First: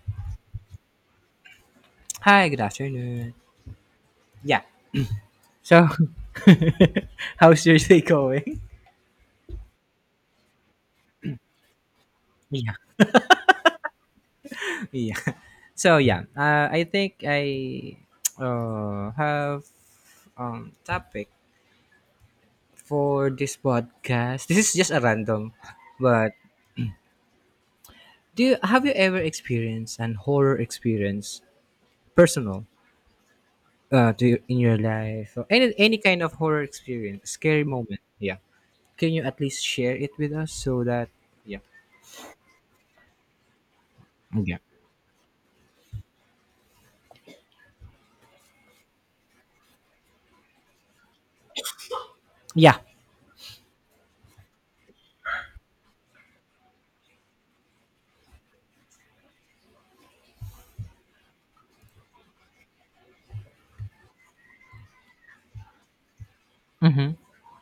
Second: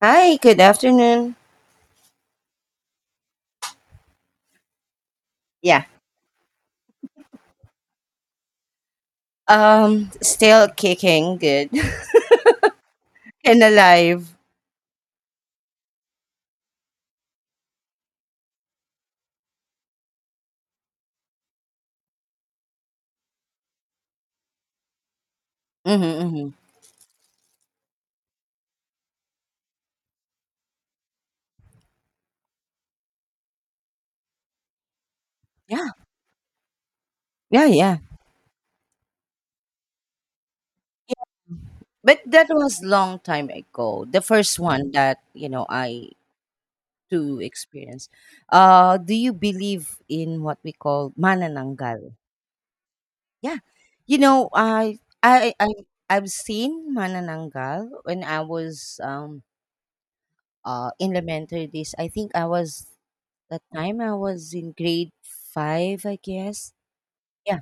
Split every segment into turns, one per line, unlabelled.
Hi, good afternoon.
Hi, good afternoon. Yeah.
Yeah.
So, how's your day going?
Still kicking, good
Yeah.
and alive.
Yeah. So yeah, I think I have topic for this podcast. This is just a random,
Mm-hmm,
but
mm-hmm.
have you ever experienced an horror experience, personal, to in your life, or any
Yeah,
any kind of horror experience, scary
yeah, yeah,
moment? Yeah. Can you at least share it with us so that,
yeah.
yeah.
But that was long time ago. The
Yeah.
first one that I to experience. Do you believe in what we call manananggal?
Yeah.
Yeah, you know I I I I've seen manananggal when I was in elementary days. I think I was that time I was in grade five, I guess.
Mhm.
Yeah.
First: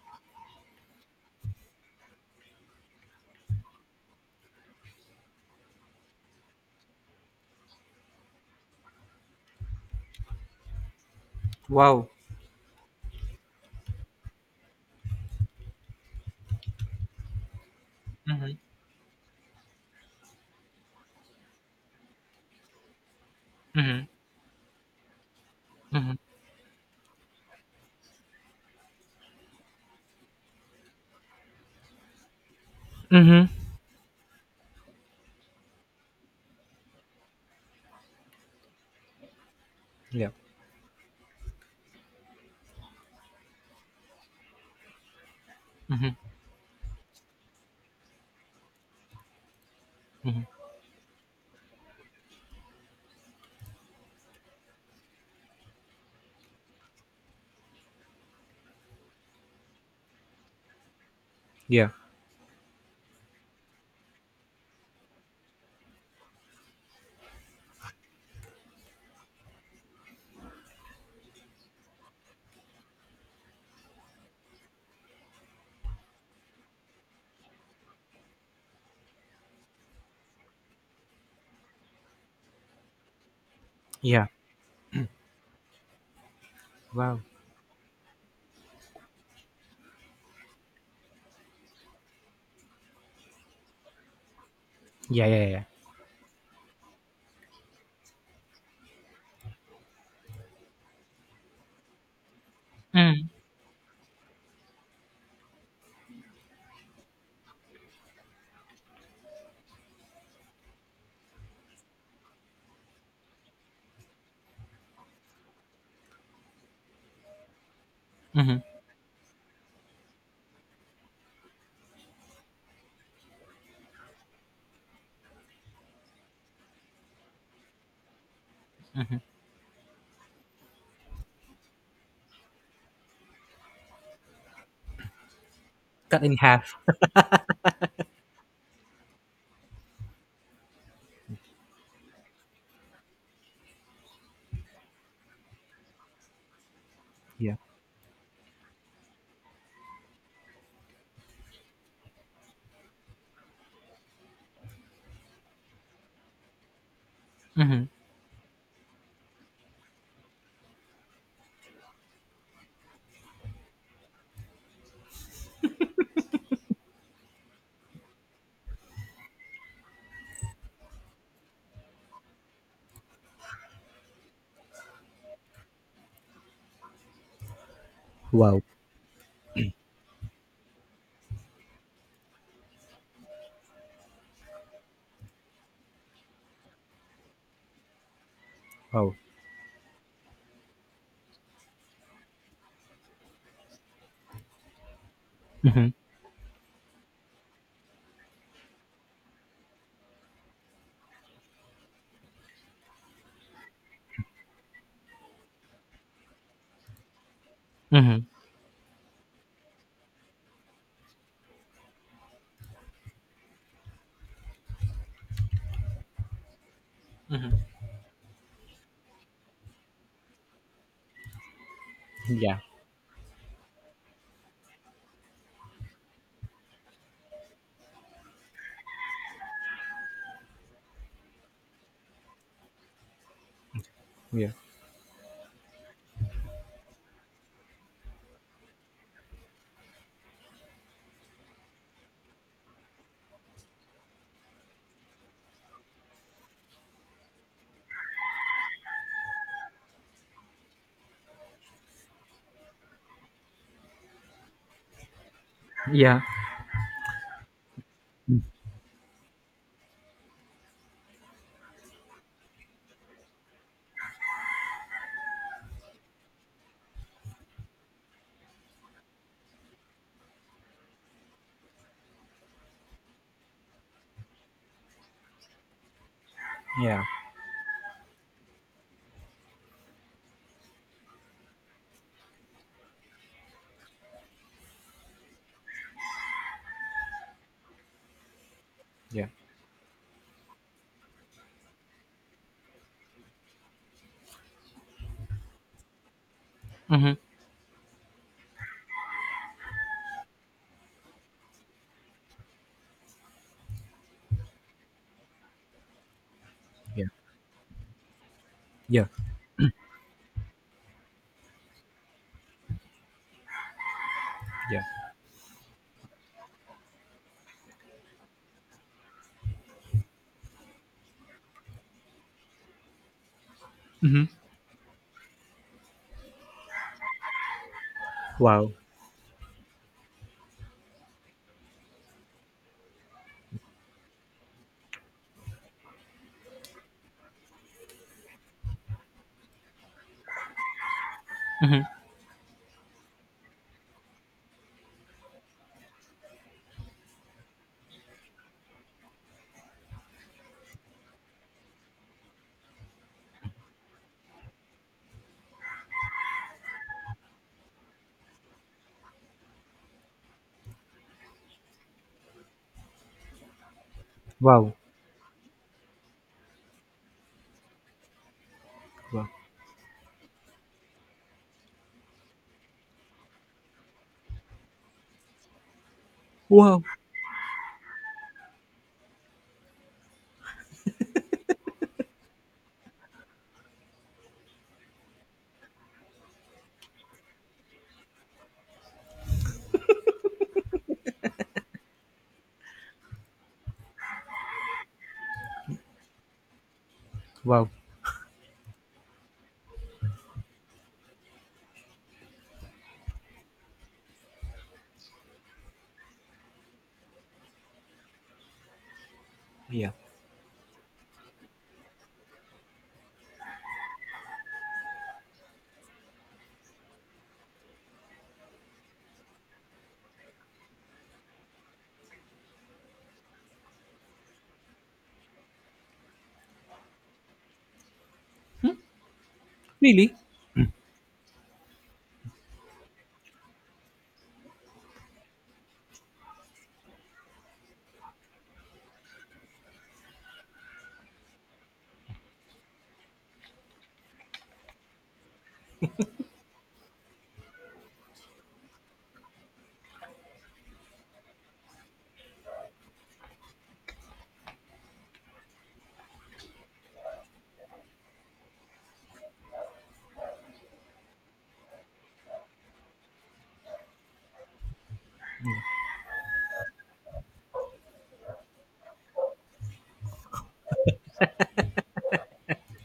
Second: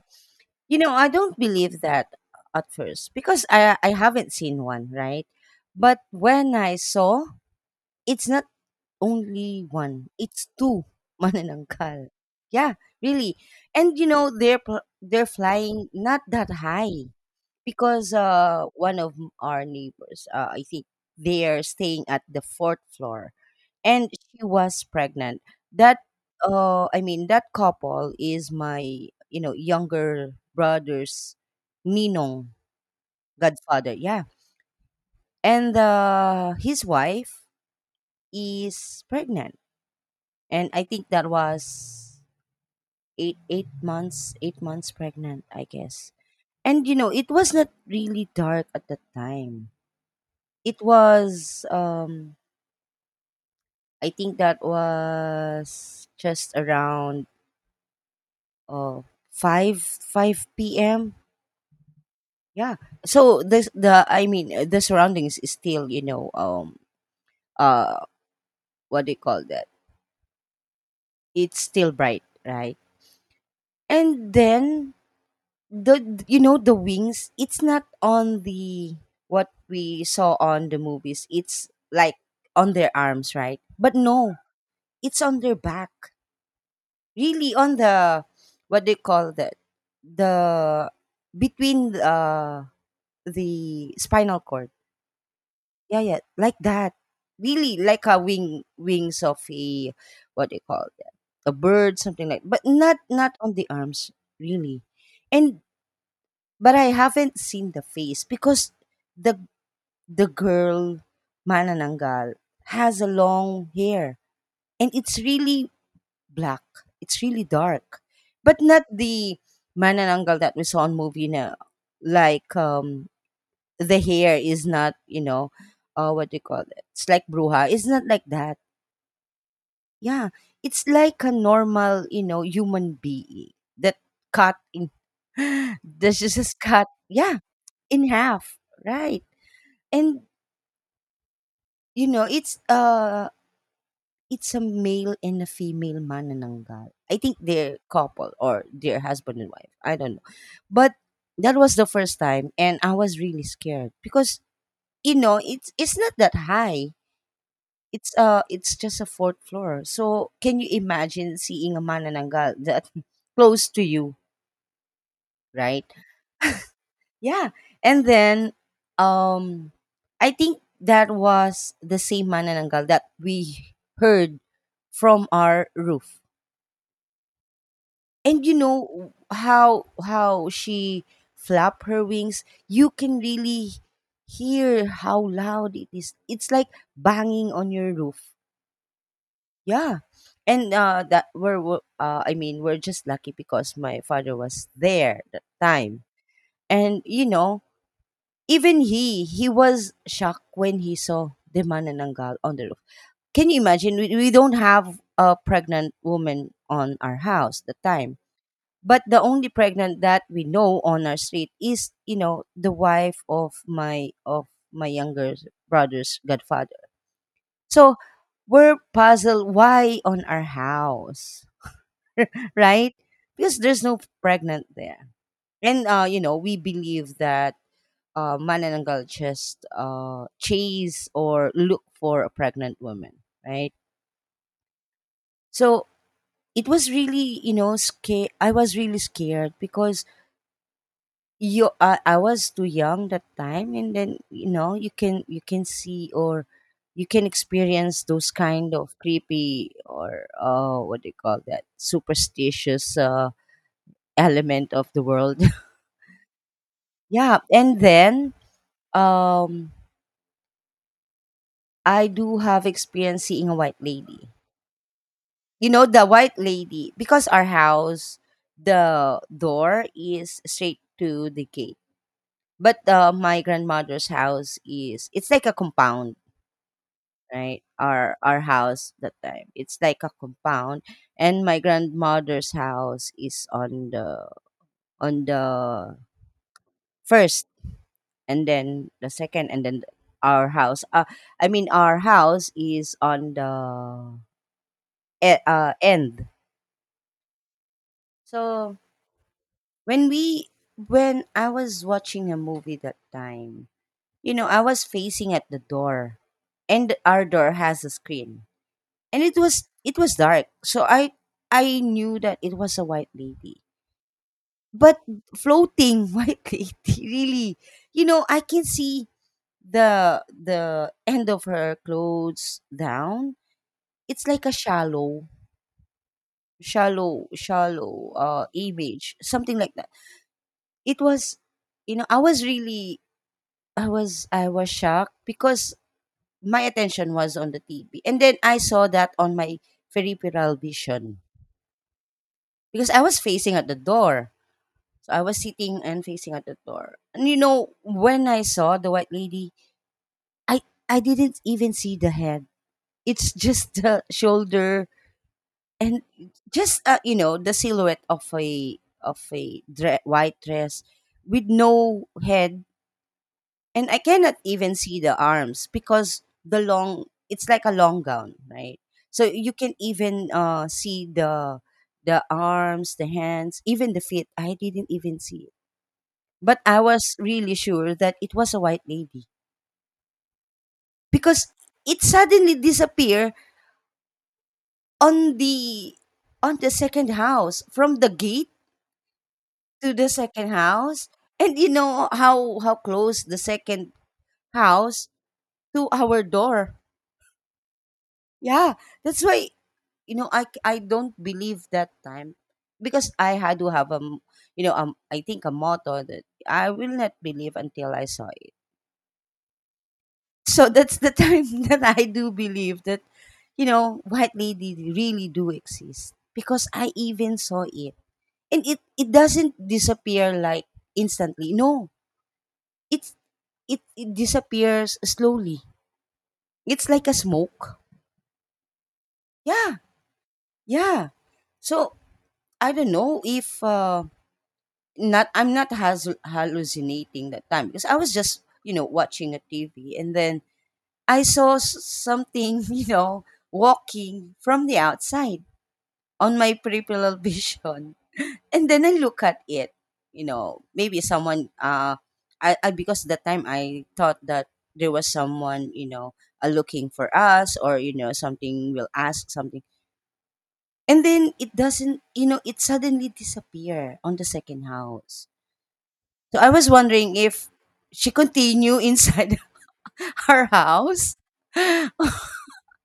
I don't believe that at first because I haven't seen one, right? But when I saw, it's not only one, it's two
Wow.
manananggal. Yeah, really. And they're flying not that high because
Mhm.
one of our neighbors, I think they are staying at the fourth floor
Mhm.
and she was pregnant. That
Mhm.
I mean that couple is my younger brother's ninong
Mhm.
godfather. Yeah. And his wife is pregnant.
Yeah.
And I think that was 8 months pregnant, I
Mhm.
guess. And it was not really dark at that time.
Mhm.
It was I think that was just around uh, 5 p.m.
Yeah.
Yeah. So this the I mean the surroundings is still, uh what do you call that? It's still bright, right? And then the you know the wings, it's not on the what we saw on the movies. It's like on their arms, right? But
Yeah.
no, it's on their back.
Wow.
Really on the what do you call that? The between the spinal cord.
Yeah, yeah, yeah.
Yeah, yeah, like that. Really, like a wing wings of a what do you call that? A bird, something like. But not
Mhm.
not on the arms, really. And but I haven't seen the face because the the girl Manananggal has a long hair and it's really black. It's really dark, but
Mhm.
not the Manananggal that we saw on movie now, like the hair is not, what do you call it? It's like bruja. It's not like that. Yeah. It's like a normal, human being that cut in, this
Cut in
is just
half.
cut, yeah, in half. Right. And, you know, it's, uh, it's a male and a female manananggal. I think
Yeah.
they're couple or they're husband and wife. I don't know. But that was the first time and I was really scared because it's not that high.
Mhm.
It's just a fourth floor. So can you imagine seeing a manananggal that close to you, right? Yeah. And then um I think that was the same manananggal that we heard from our roof. And you
Wow.
know how she flap her wings, you can really hear how loud it is. It's like banging on your roof.
Wow.
Yeah. And I mean we're just lucky because my father was there that
Mhm.
time. And even he was shocked when he saw the manananggal on the roof. Can you imagine we don't have a pregnant woman on our house that time.
Mhm.
But the only pregnant that we know on our street is, the wife of my younger brother's godfather. So we're puzzled why on our house,
Yeah.
right? Because there's no pregnant there. And we believe that manananggal just chase or look for a pregnant woman, right?
Yeah.
So it was really, scared. I was really scared because you, I was too young that time, and then you can see or you can experience those kind of creepy or what do you call that superstitious element of the world.
Yeah.
Yeah, and then um I do have experience seeing a white lady. You know the white lady because our house the door is straight to the gate. But my grandmother's house is it's like a compound,
Yeah.
right? Our house that time. It's like a compound and my grandmother's house is on the on the first and then the
Yeah.
second and then our house I mean our house is on the end.
Mhm.
So when we when I was watching a movie that time, I was facing at the door, and
Yeah.
our door has a screen,
Yeah.
and it was dark, so I knew that it was a white lady.
Yeah.
But floating white lady really, I can see the end of her clothes down. It's
Mhm.
like a shallow
Wow.
image, something like that. It was, I was really I was shocked because my attention was on the TV. And then I saw that on my peripheral vision
Mhm.
because I was facing at the door. So I was sitting and facing at the door. And when I saw the white lady, I I didn't even see the head. It's just the shoulder. And just, the silhouette of a white dress with no head, and I cannot
Wow.
even see the arms because the long it's like a long gown, right? So
Wow.
you can even see the arms, the hands, even the feet. I didn't even see it, but I
Wow.
was really sure that it was a white lady because it suddenly disappeared on the second house from the gate to the second house. And you know how close the second house to our door.
Wow.
Yeah, that's why I don't believe that time because I had to have a m- you know I think a motto that I will not believe until I saw it.
Yeah.
So that's the time that I do believe that white lady really do exist because I even saw it, and it doesn't disappear like instantly. No, it it disappears slowly. It's like a smoke. Yeah,
Really?
yeah. So I don't know if not I'm not has hallucinating that time because I was just watching a TV and then I saw something walking from the outside on my peripheral vision, and then I look at it, maybe someone I because the time I thought that there was someone, looking for us or something will ask something. And then it doesn't, it suddenly disappear on the second house. So I was wondering if she continue inside her house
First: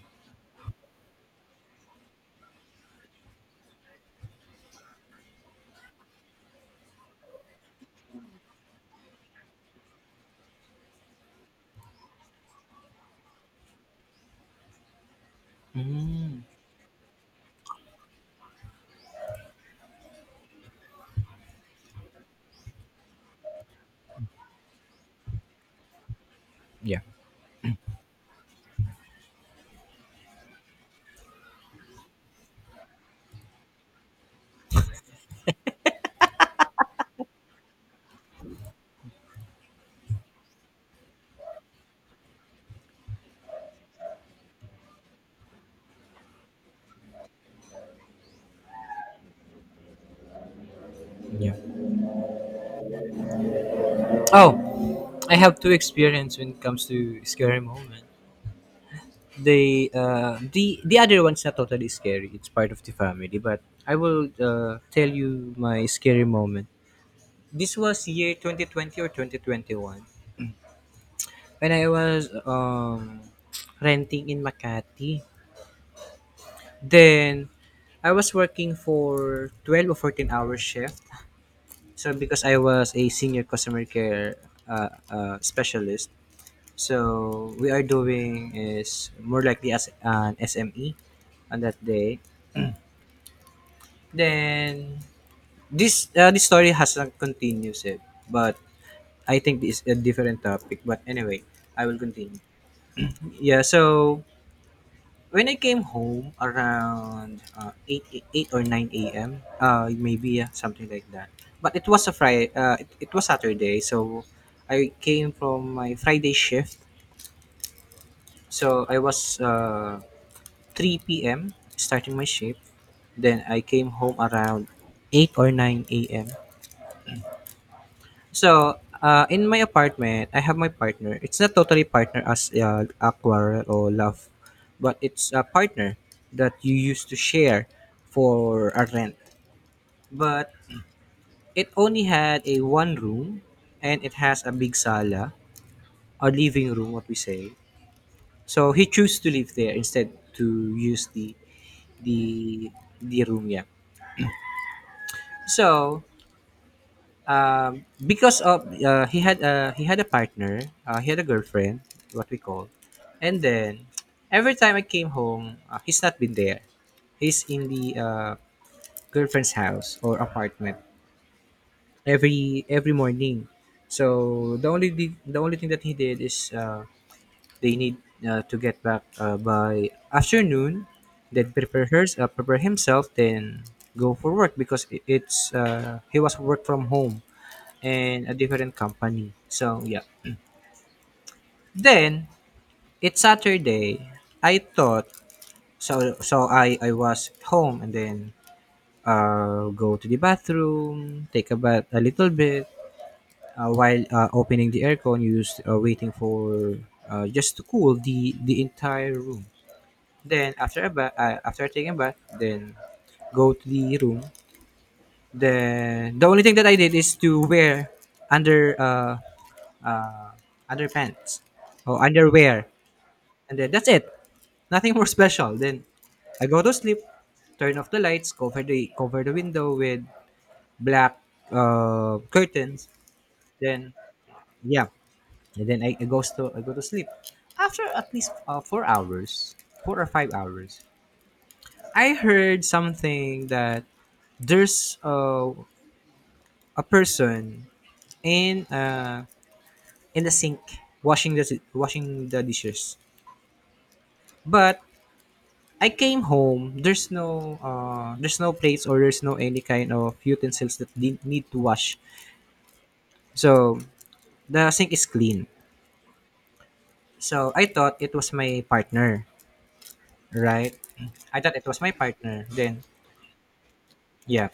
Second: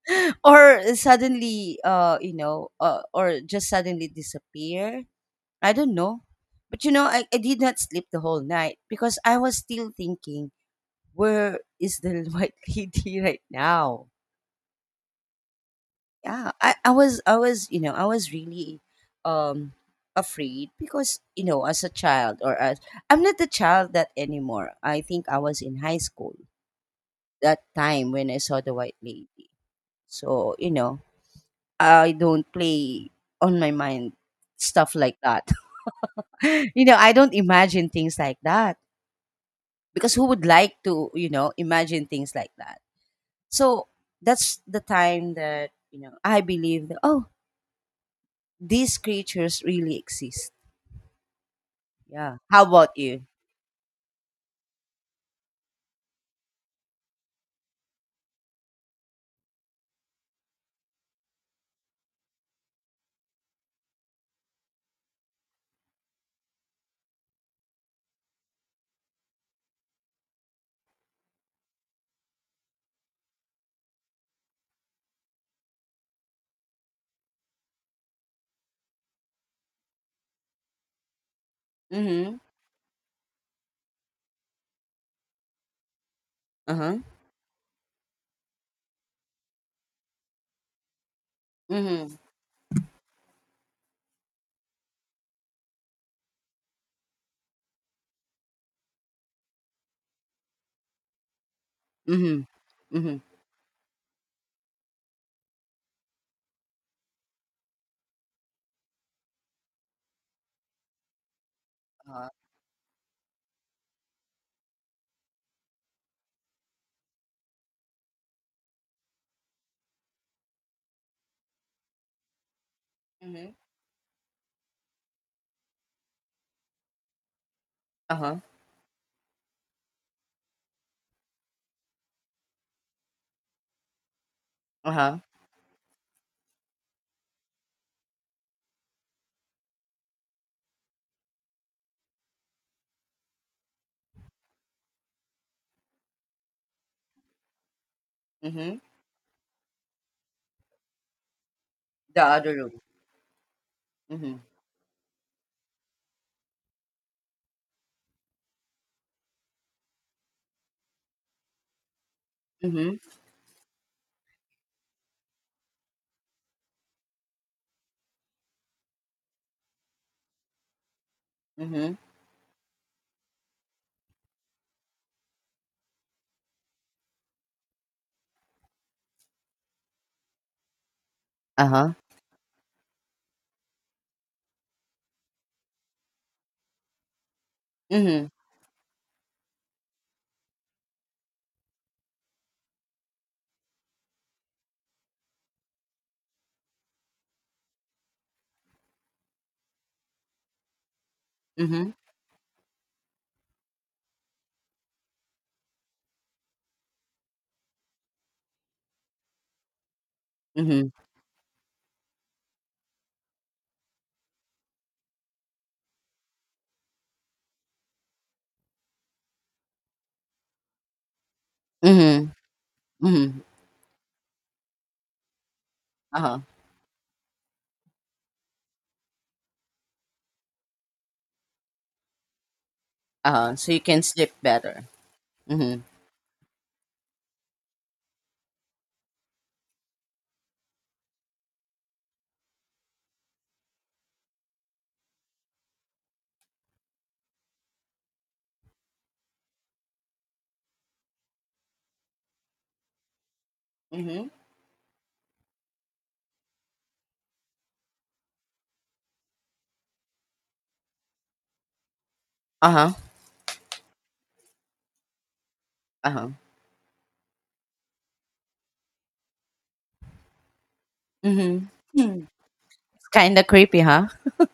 or suddenly or just suddenly disappear. I don't know. But I did not sleep the whole night because I was still thinking, where is the white lady right now?
Mm.
Yeah. I was really um afraid because, as a child or as I'm not a child that anymore. I think I was in high school
Yeah.
that time when I saw the white lady. So, I don't play on my mind stuff like that. I don't imagine things like that, because who would like to imagine things like that. So that's the time that I believe that, oh, these creatures really exist.
Yeah.
Yeah, how about you?
Oh, I have two experience when it comes to scary moments. The other one's not totally scary. It's part of the family, but I will tell you my scary moment. This was year 2020 or 2021 when I was renting in Makati. Then I was working for 12 or 14-hour shift. So
Mm-hmm.
because I was a senior customer care specialist,
Uh-huh.
so we are doing is more likely as an SME on that
Mm-hmm.
day. Then this story hasn't continues it, but I think this is a different topic. But anyway, I will
Mm-hmm.
continue.
Mm-hmm.
Yeah, so when I came home around 8, 8 or 9 a.m., maybe, yeah, something like that. But it was a
Uh-huh.
Friday, it was Saturday, so I came from my Friday shift. So I was 3 p.m. starting my shift. Then
Mm-hmm.
I came home around 8 or 9 a.m.
Uh-huh.
So, in my apartment, I have my partner. It's not totally partner as a quarrel or love, but
Uh-huh.
it's a partner that you used to share for a rent. But it only had a one room, and it has a big sala, a living room, what we say. So
Mm-hmm.
he chose to live there instead to use
The other
the
room.
the room. Yeah.
Mm-hmm.
So, because of, he had a partner, he had a girlfriend, what we call,
Mm-hmm.
and then every time I came home, he's not been there. He's in the, girlfriend's house or apartment
Mm-hmm.
every morning. So the only thing that he did is, they need to get back by afternoon, then prepare
Uh-huh.
her, prepare himself, then go for work because, it, it's he was work from home and
Mm-hmm.
a different company. So yeah. Then it's Saturday. I thought, so I was home, and then go to the bathroom, take a
Mm-hmm.
bath a little bit, while opening the aircon, used waiting for, just to cool the entire room. Then after
Mm-hmm.
a bath, after taking a bath, then go to the room. The only thing that I did is to wear under uh, uh, underpants or
Mm-hmm.
underwear,
Mm-hmm.
and then that's it. Nothing more special. Then
Uh-huh.
I go to sleep, turn off the lights, cover the window with black, curtains.
Uh-huh, so you
Then,
can sleep better.
yeah, and
Mm-hmm.
then I go to sleep. After at least 4 hours, 4 or 5 hours, I heard something that there's, a person in uh, in the sink washing the dishes,
Mm-hmm.
but I came home, there's no, there's no plates or there's no any kind of utensils that need to wash,
Uh-huh.
so the sink is clean.
Uh-huh.
So I thought it was my partner, right? I thought it
Mm-hmm.
was my
Hmm.
partner. Then,
Kinda creepy, huh?
yeah,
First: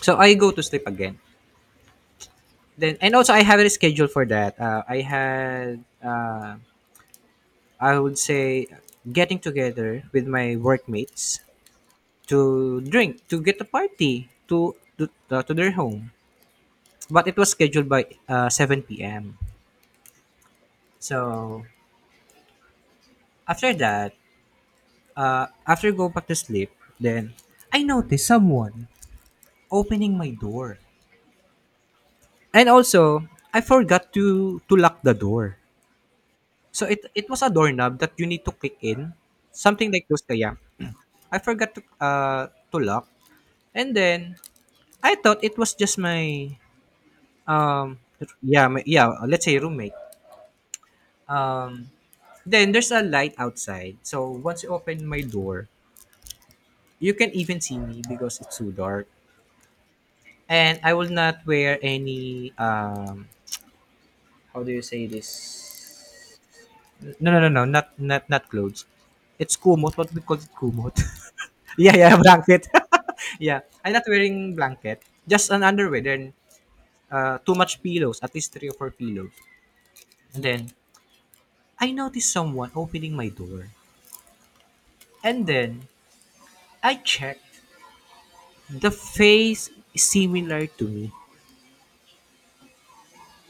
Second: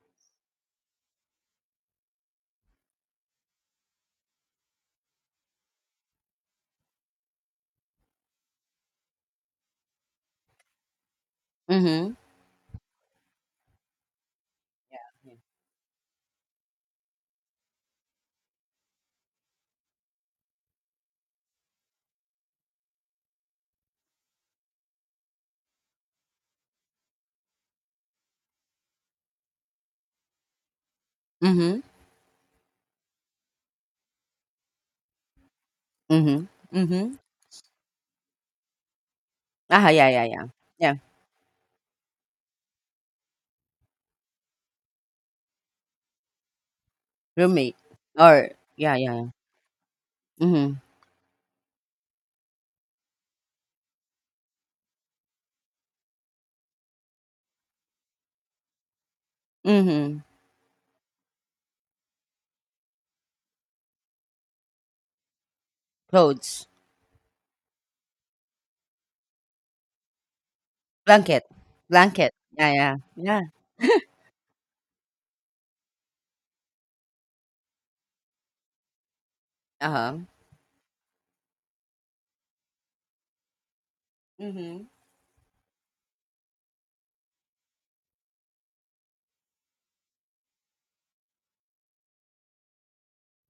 so I go to sleep again. Then, and also I have a schedule for that, I had, I would say, getting together with my workmates
Mhm.
to drink, to get a party, to
Yeah.
to,
Yeah.
to their home. But it was scheduled by 7 p.m. So after that, after go back to sleep, then I noticed someone opening my door.
Mhm.
And also, I forgot to lock the door.
Mhm.
So it
Mhm.
it was a doorknob that you need to click in, something
Ah,
like
yeah,
those.
yeah, yeah.
Kaya
Yeah,
I forgot to lock, and then I thought it was just my,
roommate.
um
Or
yeah, my,
yeah,
yeah,
yeah, yeah.
let's say, roommate
Mhm.
um Then there's a light outside. So once you open my door, you can even see me because it's too dark.
Mhm.
And I will not wear any, how do you say this?
Clothes.
No, no, no, no, not clothes. It's kumot. What we call it, kumot.
Blanket.
Yeah, yeah,
Blanket.
blanket.
Yeah, yeah. Yeah.
Yeah, I'm not wearing blanket. Just an underwear. Then, too much pillows. At least three or four pillows.
Uh-huh.
And then I noticed someone opening my door.
Mhm.
And then I checked. The face is similar to me.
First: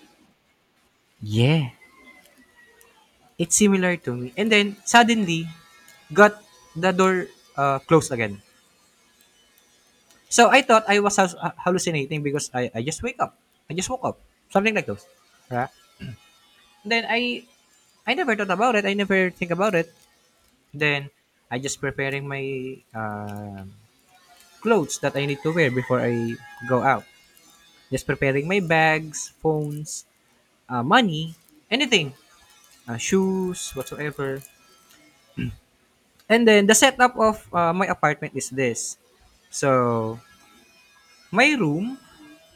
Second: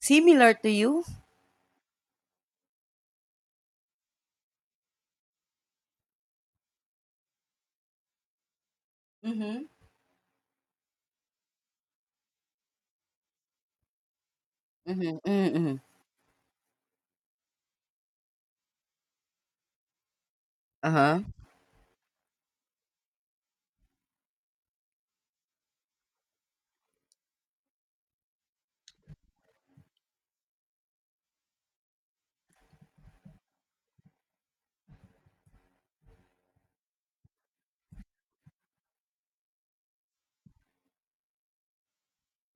Similar to you?
Yeah, it's similar to me. And then suddenly, got the door, closed again.
Mhm.
So I thought I was hallucinating because I just wake up. I just woke up. Something like those.
Mhm. Mhm.
Right?
Mhm.
Then I never thought about it. I never think about it. Then
Uh-huh.
I just preparing my, um clothes that I need to wear before I go out. Just preparing my bags, phones, money, anything, shoes, whatsoever. And then the setup of, my apartment is this. So, my room,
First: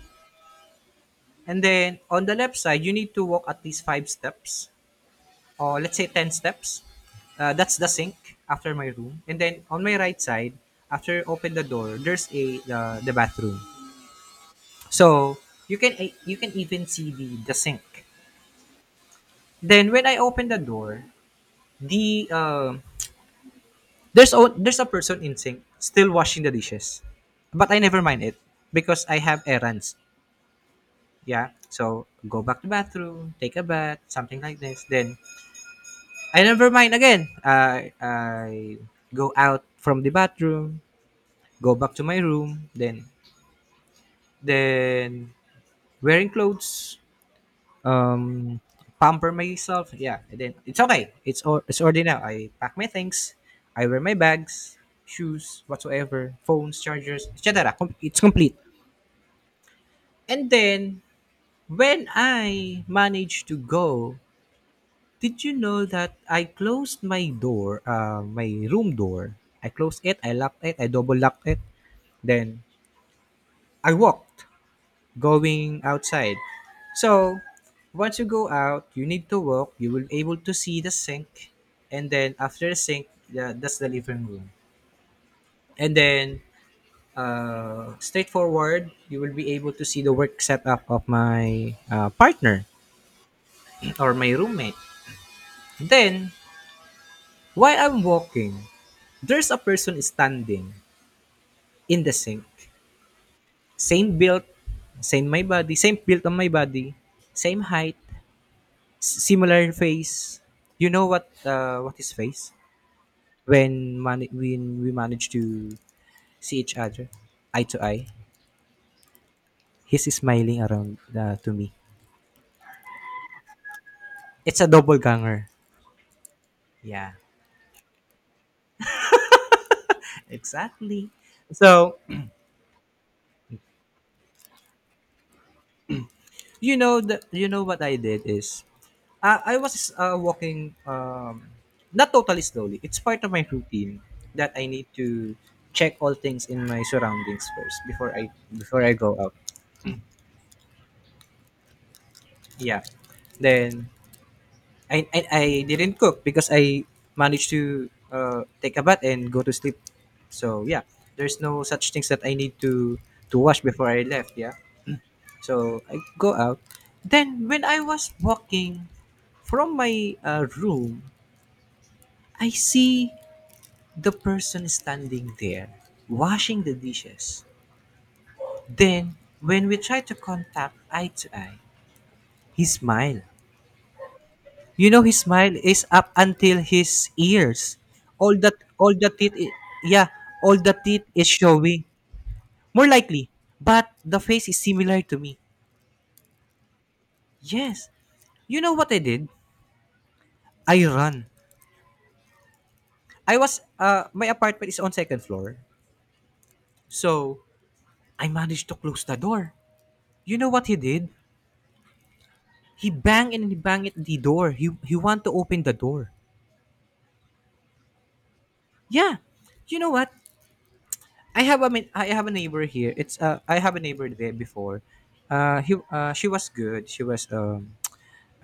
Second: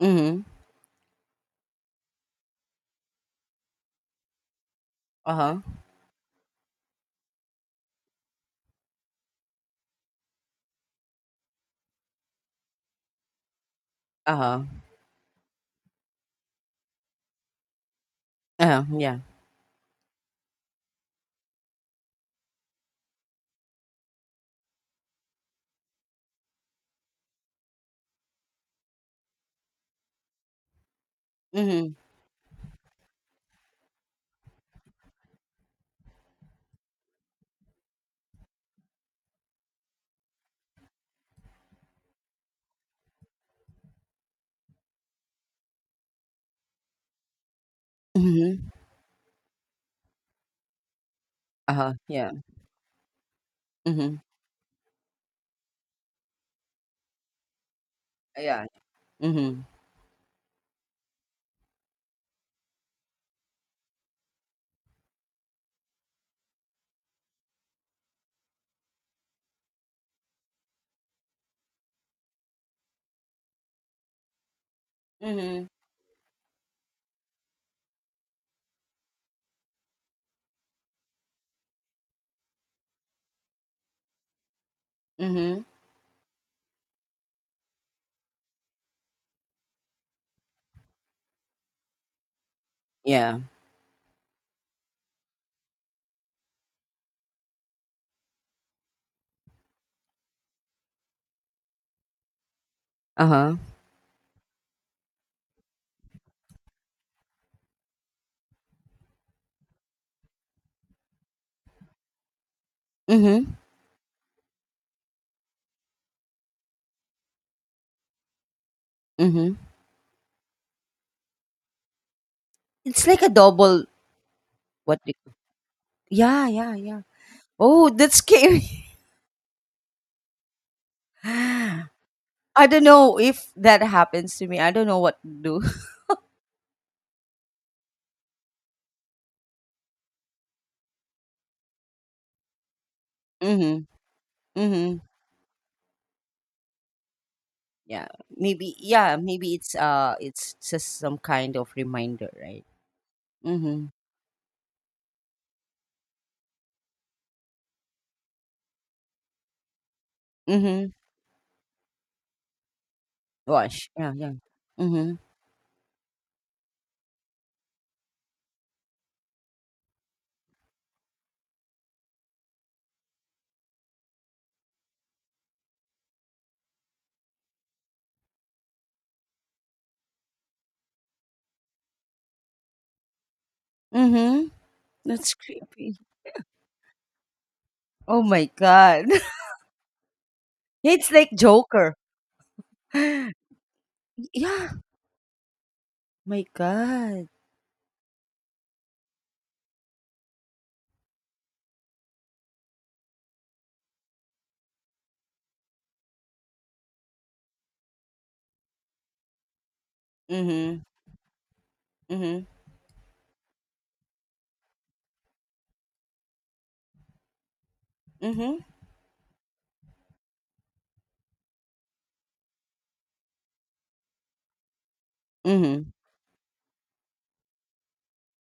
Mhm.
and then on the left side, you need to walk at least 5 steps,
Uh-huh.
or let's say 10 steps. That's the sink after my room. And then on my right side, after you open the door, there's, a the bathroom.
Uh-huh.
So, you can, you can even see the sink.
Uh-huh. Yeah.
Then when I open the door, the um there's a person in sink still washing the dishes. But I never mind it because I have errands. Yeah,
Mhm.
so go back to bathroom, take a bath, something like this. Then I never mind again. I go out from the bathroom, go back to my room. Then, then wearing clothes, um,
Mhm.
pamper myself. Yeah, and then it's okay. It's
Uh-huh.
already now.
Yeah.
I pack my things. I wear my
Mhm.
bags, shoes, whatsoever, phones, chargers, etc. It's complete.
Yeah. Mhm.
And then when I manage to go. Did you know that I closed my door, my room door? I closed it, I locked it, I double locked it. Then I walked
Mhm.
going outside. So once you go out, you need to walk. You will able to see the sink, and then after the sink, yeah, that's the living room.
Mhm.
And then, straightforward, you will be able to see the work setup of my, partner
Yeah.
or my roommate. Then while I'm walking, there's a person standing in the sink.
Uh-huh.
Same build, same my body, same build on my body, same height, similar face. You know what, what is face?
Mhm.
When, when we manage to see each other eye to eye,
Mhm.
he's smiling around, to me.
It's like a double.
It's a double
What they cook.
ganger.
Yeah, yeah, yeah.
Yeah,
Oh, that's scary.
exactly. So,
I don't know if that happens to me. I don't know what to do.
you know what I did is, ah, I was, walking, not totally slowly. It's part of my
Mm-hmm.
routine that I need
Mm-hmm.
to check all things in my surroundings first,
Yeah. Maybe
before I go
yeah,
out.
maybe it's just some kind of reminder, right?
Yeah.
Mm-hmm.
Then I didn't cook because I managed to, take a bath and go to sleep. So yeah,
Mm-hmm.
there's no such things that I need to wash before
Wash.
I
Yeah, yeah.
left. Yeah.
Mm-hmm.
So I go out. Then when I was walking from my, room, I see the person standing there washing the dishes. Then, when we try to contact eye to eye, he smiled.
Mm-hmm.
You know, his
That's
smile is
creepy.
up until his ears.
Oh
All
my
that, all
god.
the teeth, yeah, all the teeth
It's
is
like
showing.
Joker.
More likely, but the face is
Yeah.
similar to me.
My god.
Yes. You know what I did? I run. My apartment is on second floor. So, I managed to close the door. You know what he
Mm-hmm.
did?
Mm-hmm.
He banged and he banged the door. He want to open the door.
Mm-hmm.
Yeah, you know what? I have a neighbor here. It's I have a neighbor there before. He
Mm-hmm.
She was good. She was,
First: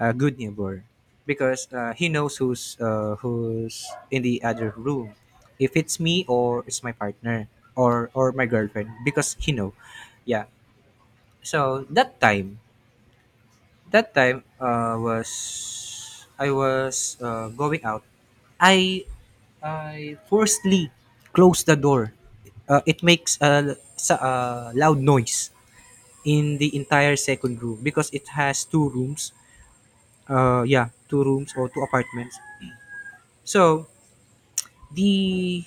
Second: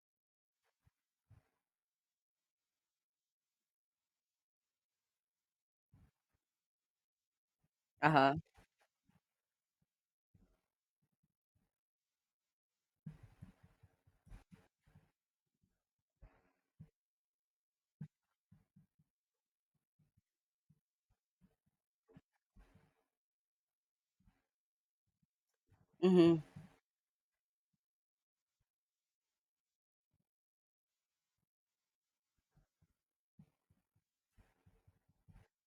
a good neighbor because, he knows who's in the other room. If it's me or it's my partner or
Uh-huh.
my girlfriend, because he know. Yeah. So that time was I was, going out. I I firstly close the door. It makes a sa loud noise
Hmm.
in the entire second room because it has two rooms. Yeah, two rooms or two apartments. So the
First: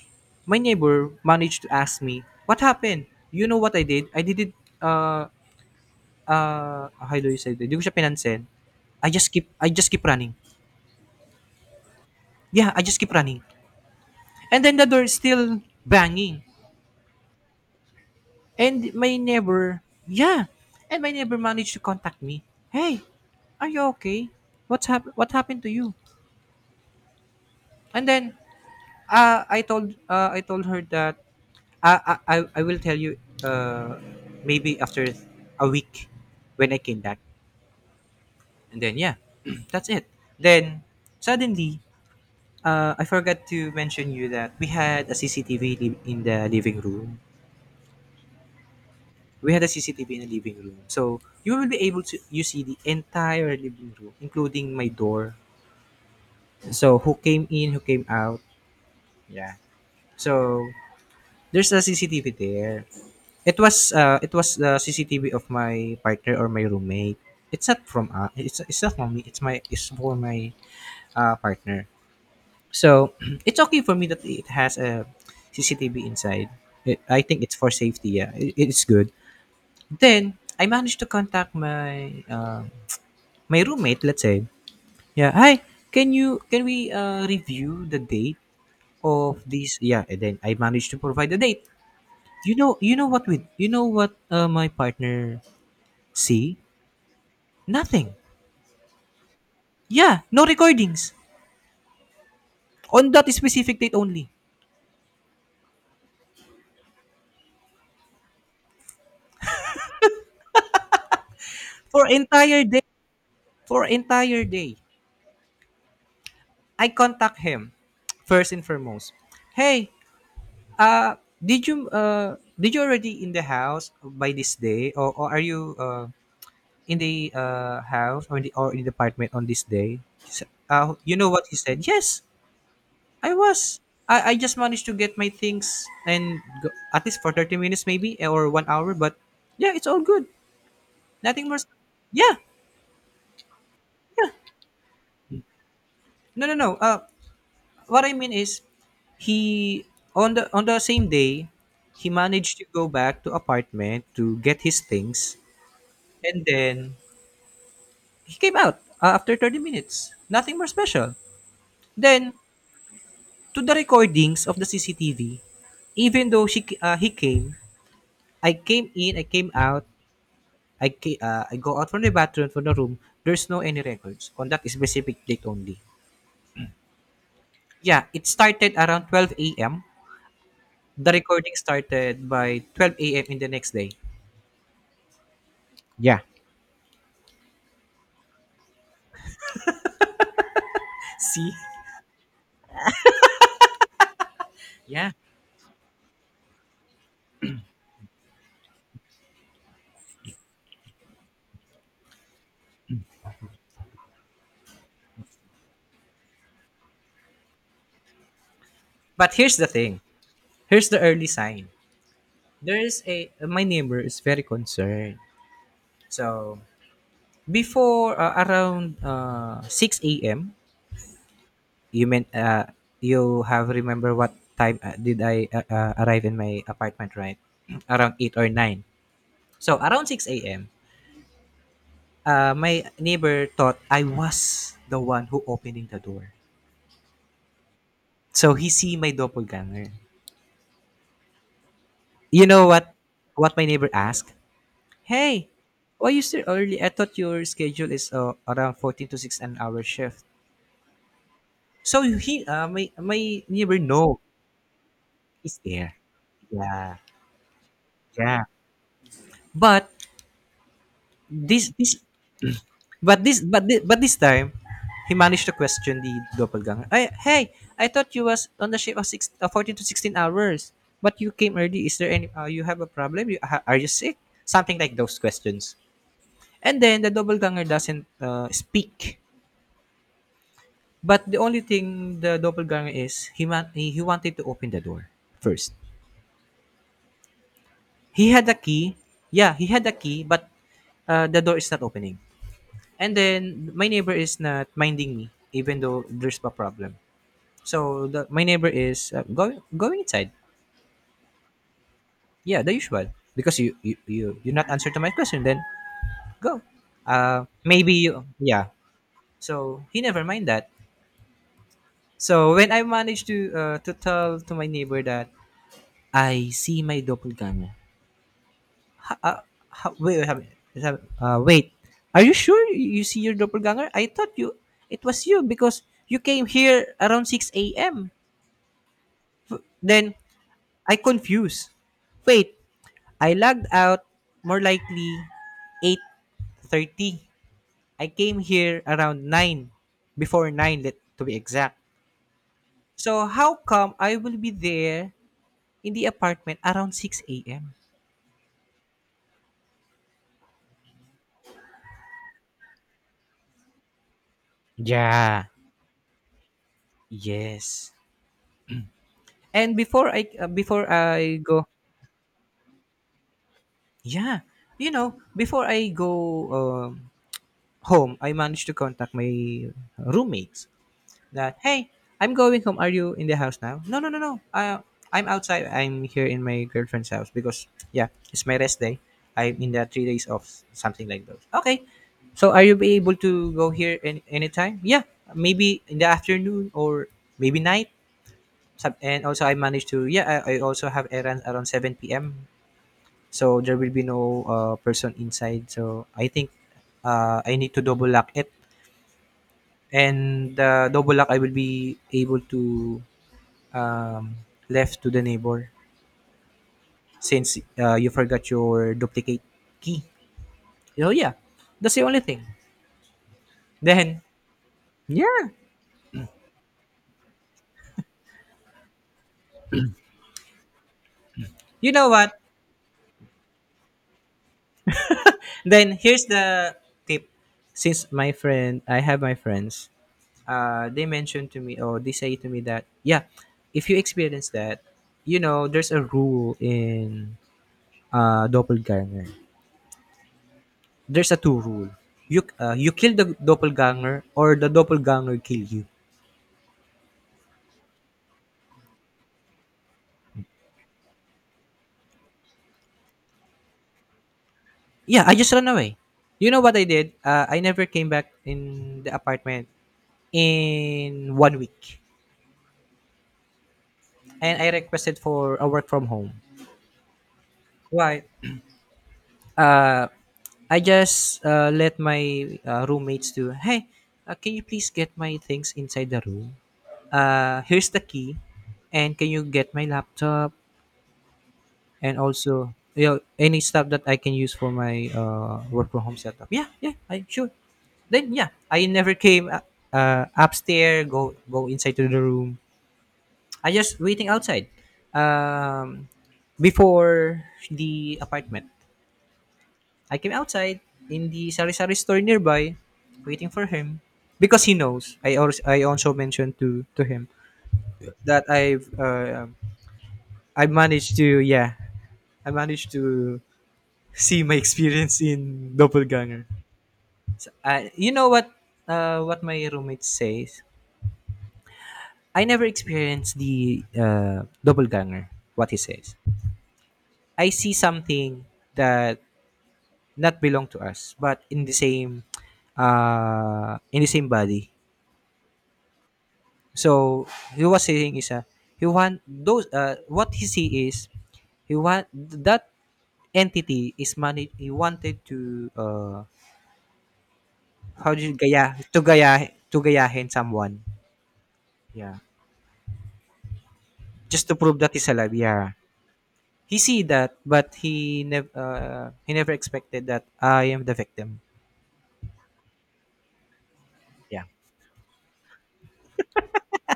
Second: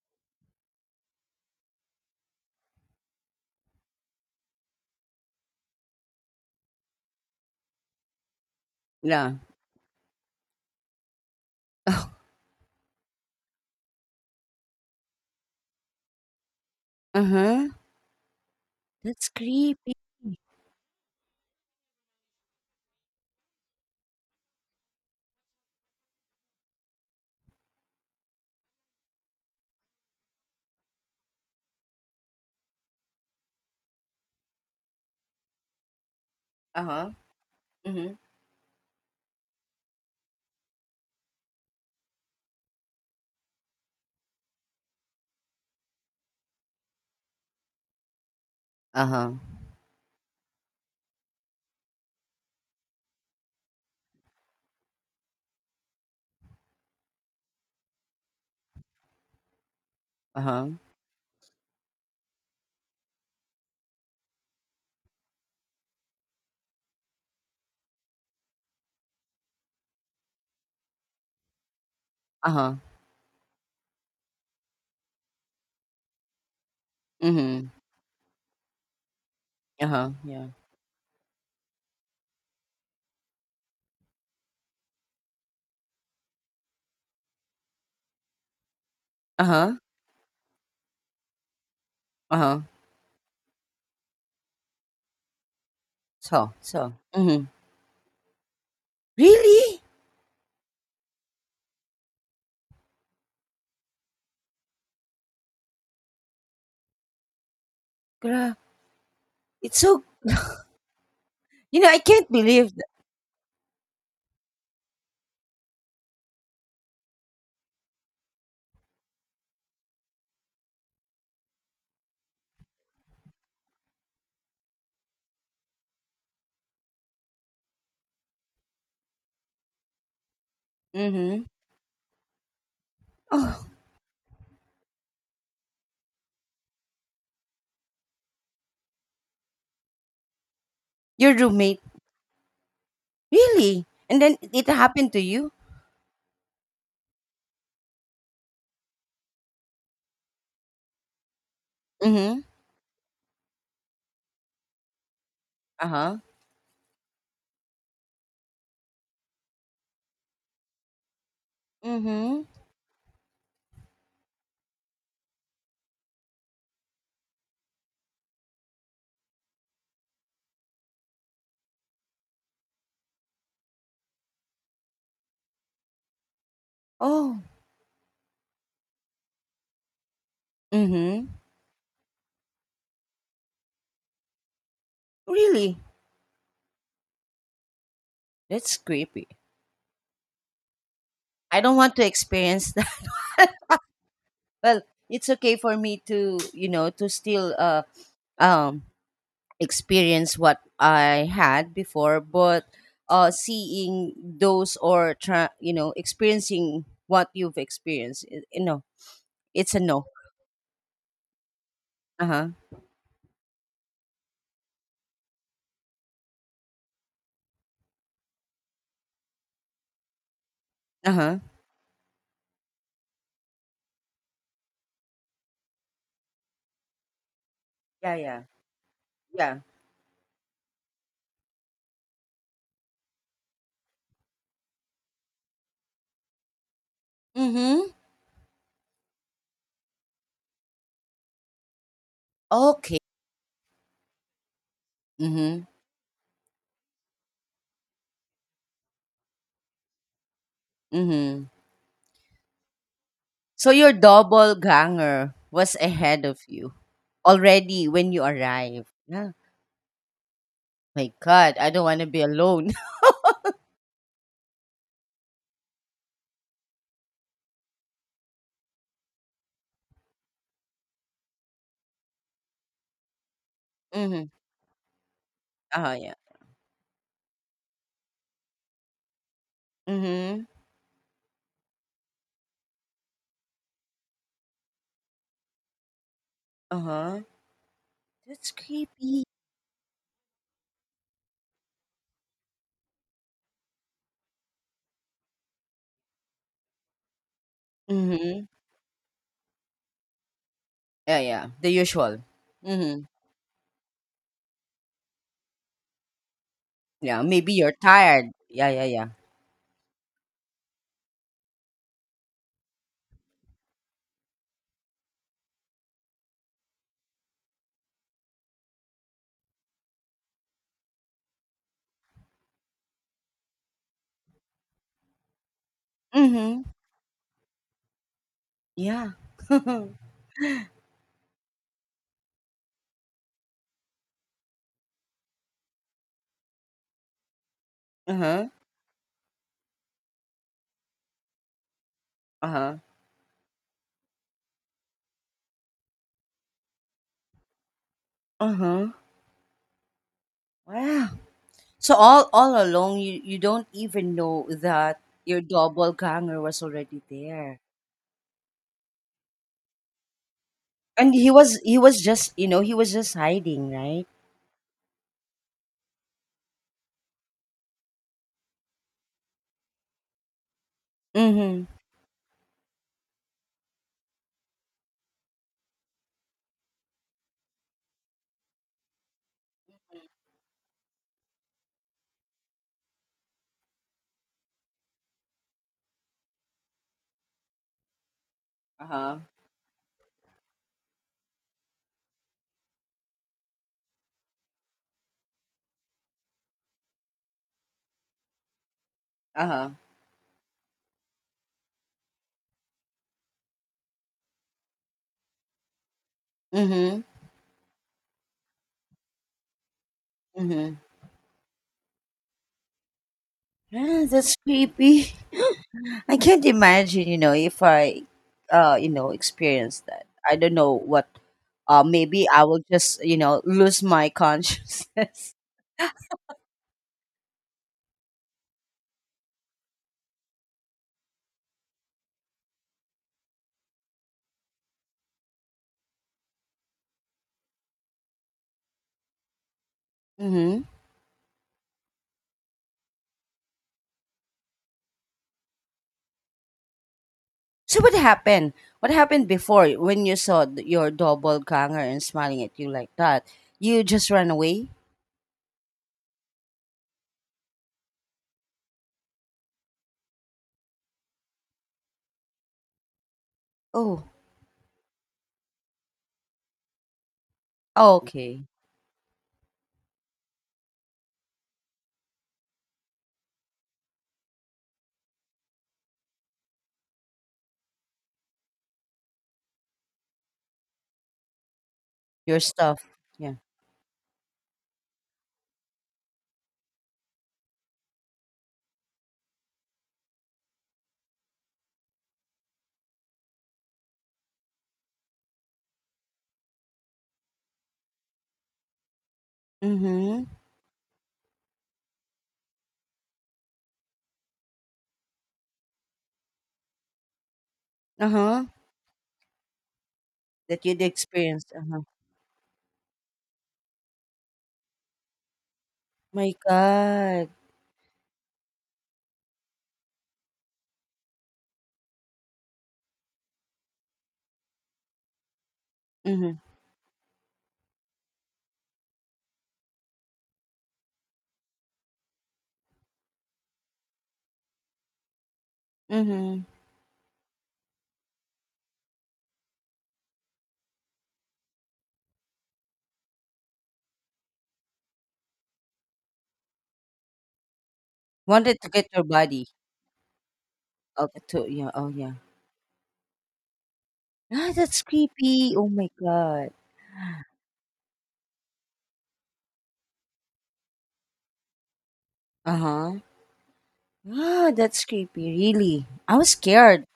my neighbor managed to ask me, "What happened?" You know what I did? I did it. Uh, how do you say that? Hindi ko siya pinansin. I just
Yeah.
keep I just keep running. Yeah, I just keep running. And then the door is still banging.
Uh-huh.
And my
That's
neighbor,
creepy.
yeah, and my neighbor managed to contact me. Hey, are you okay? What happened to you? And then I told her that I I, I I will tell you maybe after a week when I came
Uh-huh.
back.
Mhm.
And then yeah, that's it. Then suddenly, I forgot to mention you that we had a CCTV li- in the living room
Uh-huh.
we had a CCTV in the living room. So you will be able to you see the entire living room, including my door. So who came in, who came out. Yeah. So
Uh-huh.
there's a CCTV there. It was the CCTV of my partner or my roommate. It's not from me. It's for my partner.
Uh-huh.
So it's okay for me that it has a CCTV inside. I think it's
Mhm.
for safety. Yeah, it's good.
Uh-huh.
Then
Yeah.
I managed to contact my roommate, let's say, yeah, hi, can we review the date of
Uh-huh.
this? Yeah, and then I managed to provide the date.
Uh-huh.
You know what my partner
So,
see?
so. Mhm.
Nothing.
Really?
Yeah, no recordings on that specific date only
Gra- It's so, I
for
can't
entire
believe
day.
that.
For entire day, I contact him first and foremost. Hey, uh, did you already in the house by this day or are you in the house or in the apartment on this day? You know
Mhm.
what he said? Yes, I
Oh,
was. I just managed to get my things and go, at least for 30 minutes maybe, or 1 hour, but yeah, it's all good.
your
Nothing more.
roommate.
Yeah.
Really? And then it happened to you?
No, no, no. What I mean is he on the same day he
Mhm.
managed to go back to apartment to get his things,
Uh-huh.
and then he came out after 30 minutes nothing more special. Then
Mhm.
to the recordings of the CCTV, even though she he came, I came in, I came out, I go out from the bathroom from the room. There's no any records on that specific date only.
Oh.
Yeah, it started around 12 a.m. The
Mhm.
recording started by 12 a.m. in the next day.
Really?
Yeah.
That's creepy.
See?
I don't want to experience that. Well,
Yeah.
it's okay for me to, to still um experience what I had before, but seeing those or try, experiencing what you've experienced,
But here's the
it's a
thing.
no.
Here's the early sign.
Uh huh.
There's a My neighbor is very concerned. So before, around 6 a.m.
Uh huh.
You meant, you have remember what time did I arrive in my apartment, right? Around
Yeah.
8
Yeah.
or 9.
Yeah.
So around 6 a.m., my neighbor thought I was the one who opening the door.
Mm-hmm.
So he see my doppelganger. You know what
Okay.
what my neighbor asked? Hey,
Mm-hmm.
why you still early? I thought your schedule is around 14 to 6 an hour shift.
Mm-hmm.
So he my my
So
neighbor
your
know
double ganger
he's
was
there.
ahead of you
Yeah.
already when you
Yeah.
arrived. Yeah.
But
My God, I
this
don't
this
want to be alone.
But this but this, But this time, he managed to question the doppelganger. Hey, I thought you was on the ship of six, 14 to 16 hours, but you came early. Is there any You have a problem? Are you sick?
Mm-hmm.
Something like those questions.
Uh huh. Yeah.
And then the doppelganger doesn't, speak.
Mm-hmm.
But the only thing the doppelganger is he, man- he wanted to open the door first.
Uh huh.
He had
That's
a key.
creepy.
Yeah, he had a key, but the door is not opening. And then my neighbor is not minding me, even though there's a problem. So my
Mm-hmm.
neighbor is going inside.
Yeah, yeah, the usual.
Yeah, the usual.
Mhm.
Because you not answer to my question, then go.
Yeah, maybe you're
Maybe you,
tired.
yeah.
Yeah, yeah, yeah.
So he never mind that. So when I managed to tell to my neighbor that I see my doppelganger. Ha, ha, wait, wait, wait, wait. Are you sure you see your doppelganger? I thought you it was you because you came
Mhm.
here around 6 a.m.
Yeah.
Then I confused. Wait, I logged out more likely 8:30. I came
Uh-huh.
here around nine, before nine, to be exact.
Uh-huh.
So how come I will be there in the apartment around 6 a.m.?
Uh-huh. Wow. So all along you don't even know that your
Yeah.
double ganger was already there.
Yes. And before
And
I go
he was just hiding, right?
yeah, you know, before I go um, home, I managed to contact my roommates. That,
Mhm.
hey, I'm going home. Are you in the house now? No, no, no, no, I'm outside. I'm here in my girlfriend's house because yeah, it's my rest day. I'm in the 3 days off, something like those. Okay, so are you be able to go here anytime? Yeah, maybe in the afternoon or maybe night. Some-
Uh-huh.
and also I managed to yeah I also have errands around 7 p.m., so there will be no person inside, so I think I need to double lock it,
Uh-huh.
and double lock I will be able to um, left to the neighbor
Mhm.
since you forgot your duplicate key.
Mhm.
So yeah, that's the only thing.
Yeah,
Then
that's creepy.
yeah,
I can't imagine, if I, experience that. I don't know what.
you know
Maybe
what?
I will just, lose my consciousness.
Then here's the tip. Since I have my friends. They mentioned to me or they say to me that yeah, if you experience that, you know there's a rule in doppelganger.
Hmm.
There's a two rule. You kill the doppelganger or the doppelganger kill you.
So what happened? What happened before when you saw your double ganger and smiling at you like that? You just ran away.
Yeah, I just ran away. You know what I did? I never came back in the apartment in 1 week,
Oh,
and I requested for a work from home.
oh
Why?
okay.
Uh, I just let my roommates do. Hey, can you please get my things inside the room? Here's the key, and can you get my laptop, and
Your
also
stuff. Yeah.
any stuff that I can use for my work from home setup. Yeah, yeah, I sure. Then yeah, I never came upstairs, go inside to the room. I just waiting outside. Um, Before the apartment, I
Mm-hmm.
came outside in the sari sari store nearby, waiting for him because he knows. I also mentioned to him
Uh huh.
that I
That you'd
managed to
experienced. Uh
yeah
huh.
I managed to see my experience in
My
doppelganger.
God.
You know what? What my roommate says. I never experienced the doppelganger. What he says.
Mm-hmm.
I see something that not belong to us, but in the same body.
Mm-hmm.
So he was saying is, he want those. What he see is he want that entity is money, he wanted to how do you
Wanted
gaya
to get
to
your
gaya
body.
to gayahin someone.
Okay. To yeah. Oh yeah.
Yeah, just
Ah,
to prove
that's
that he's alive.
creepy. Oh
Yeah,
my god.
he see that, but he never expected that I am the victim.
Uh-huh.
Yeah.
Ah, that's creepy. Really. I was scared.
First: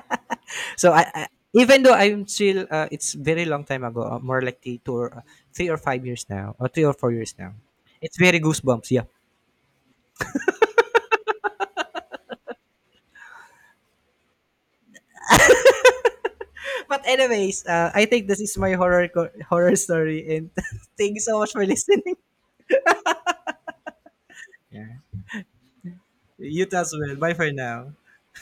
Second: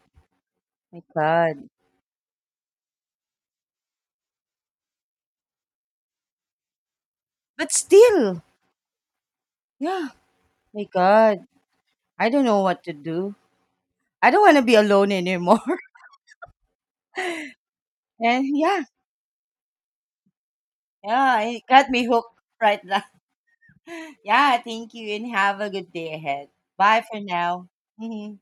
So
My
I
god.
even though I'm still it's very long time ago, more like 3 or 5 years now, or 3 or 4 years now.
But
It's very
still.
goosebumps. Yeah.
Yeah. My god. I don't know what to do. I don't want to be alone anymore.
But anyways, I think this
And
is my
yeah.
horror story, and thank you so
Yeah.
much for
It got me
listening.
hooked right now. Yeah. Thank
Yeah.
you and have a good day ahead.
You too as
Bye
well.
for
Bye for
now.
now.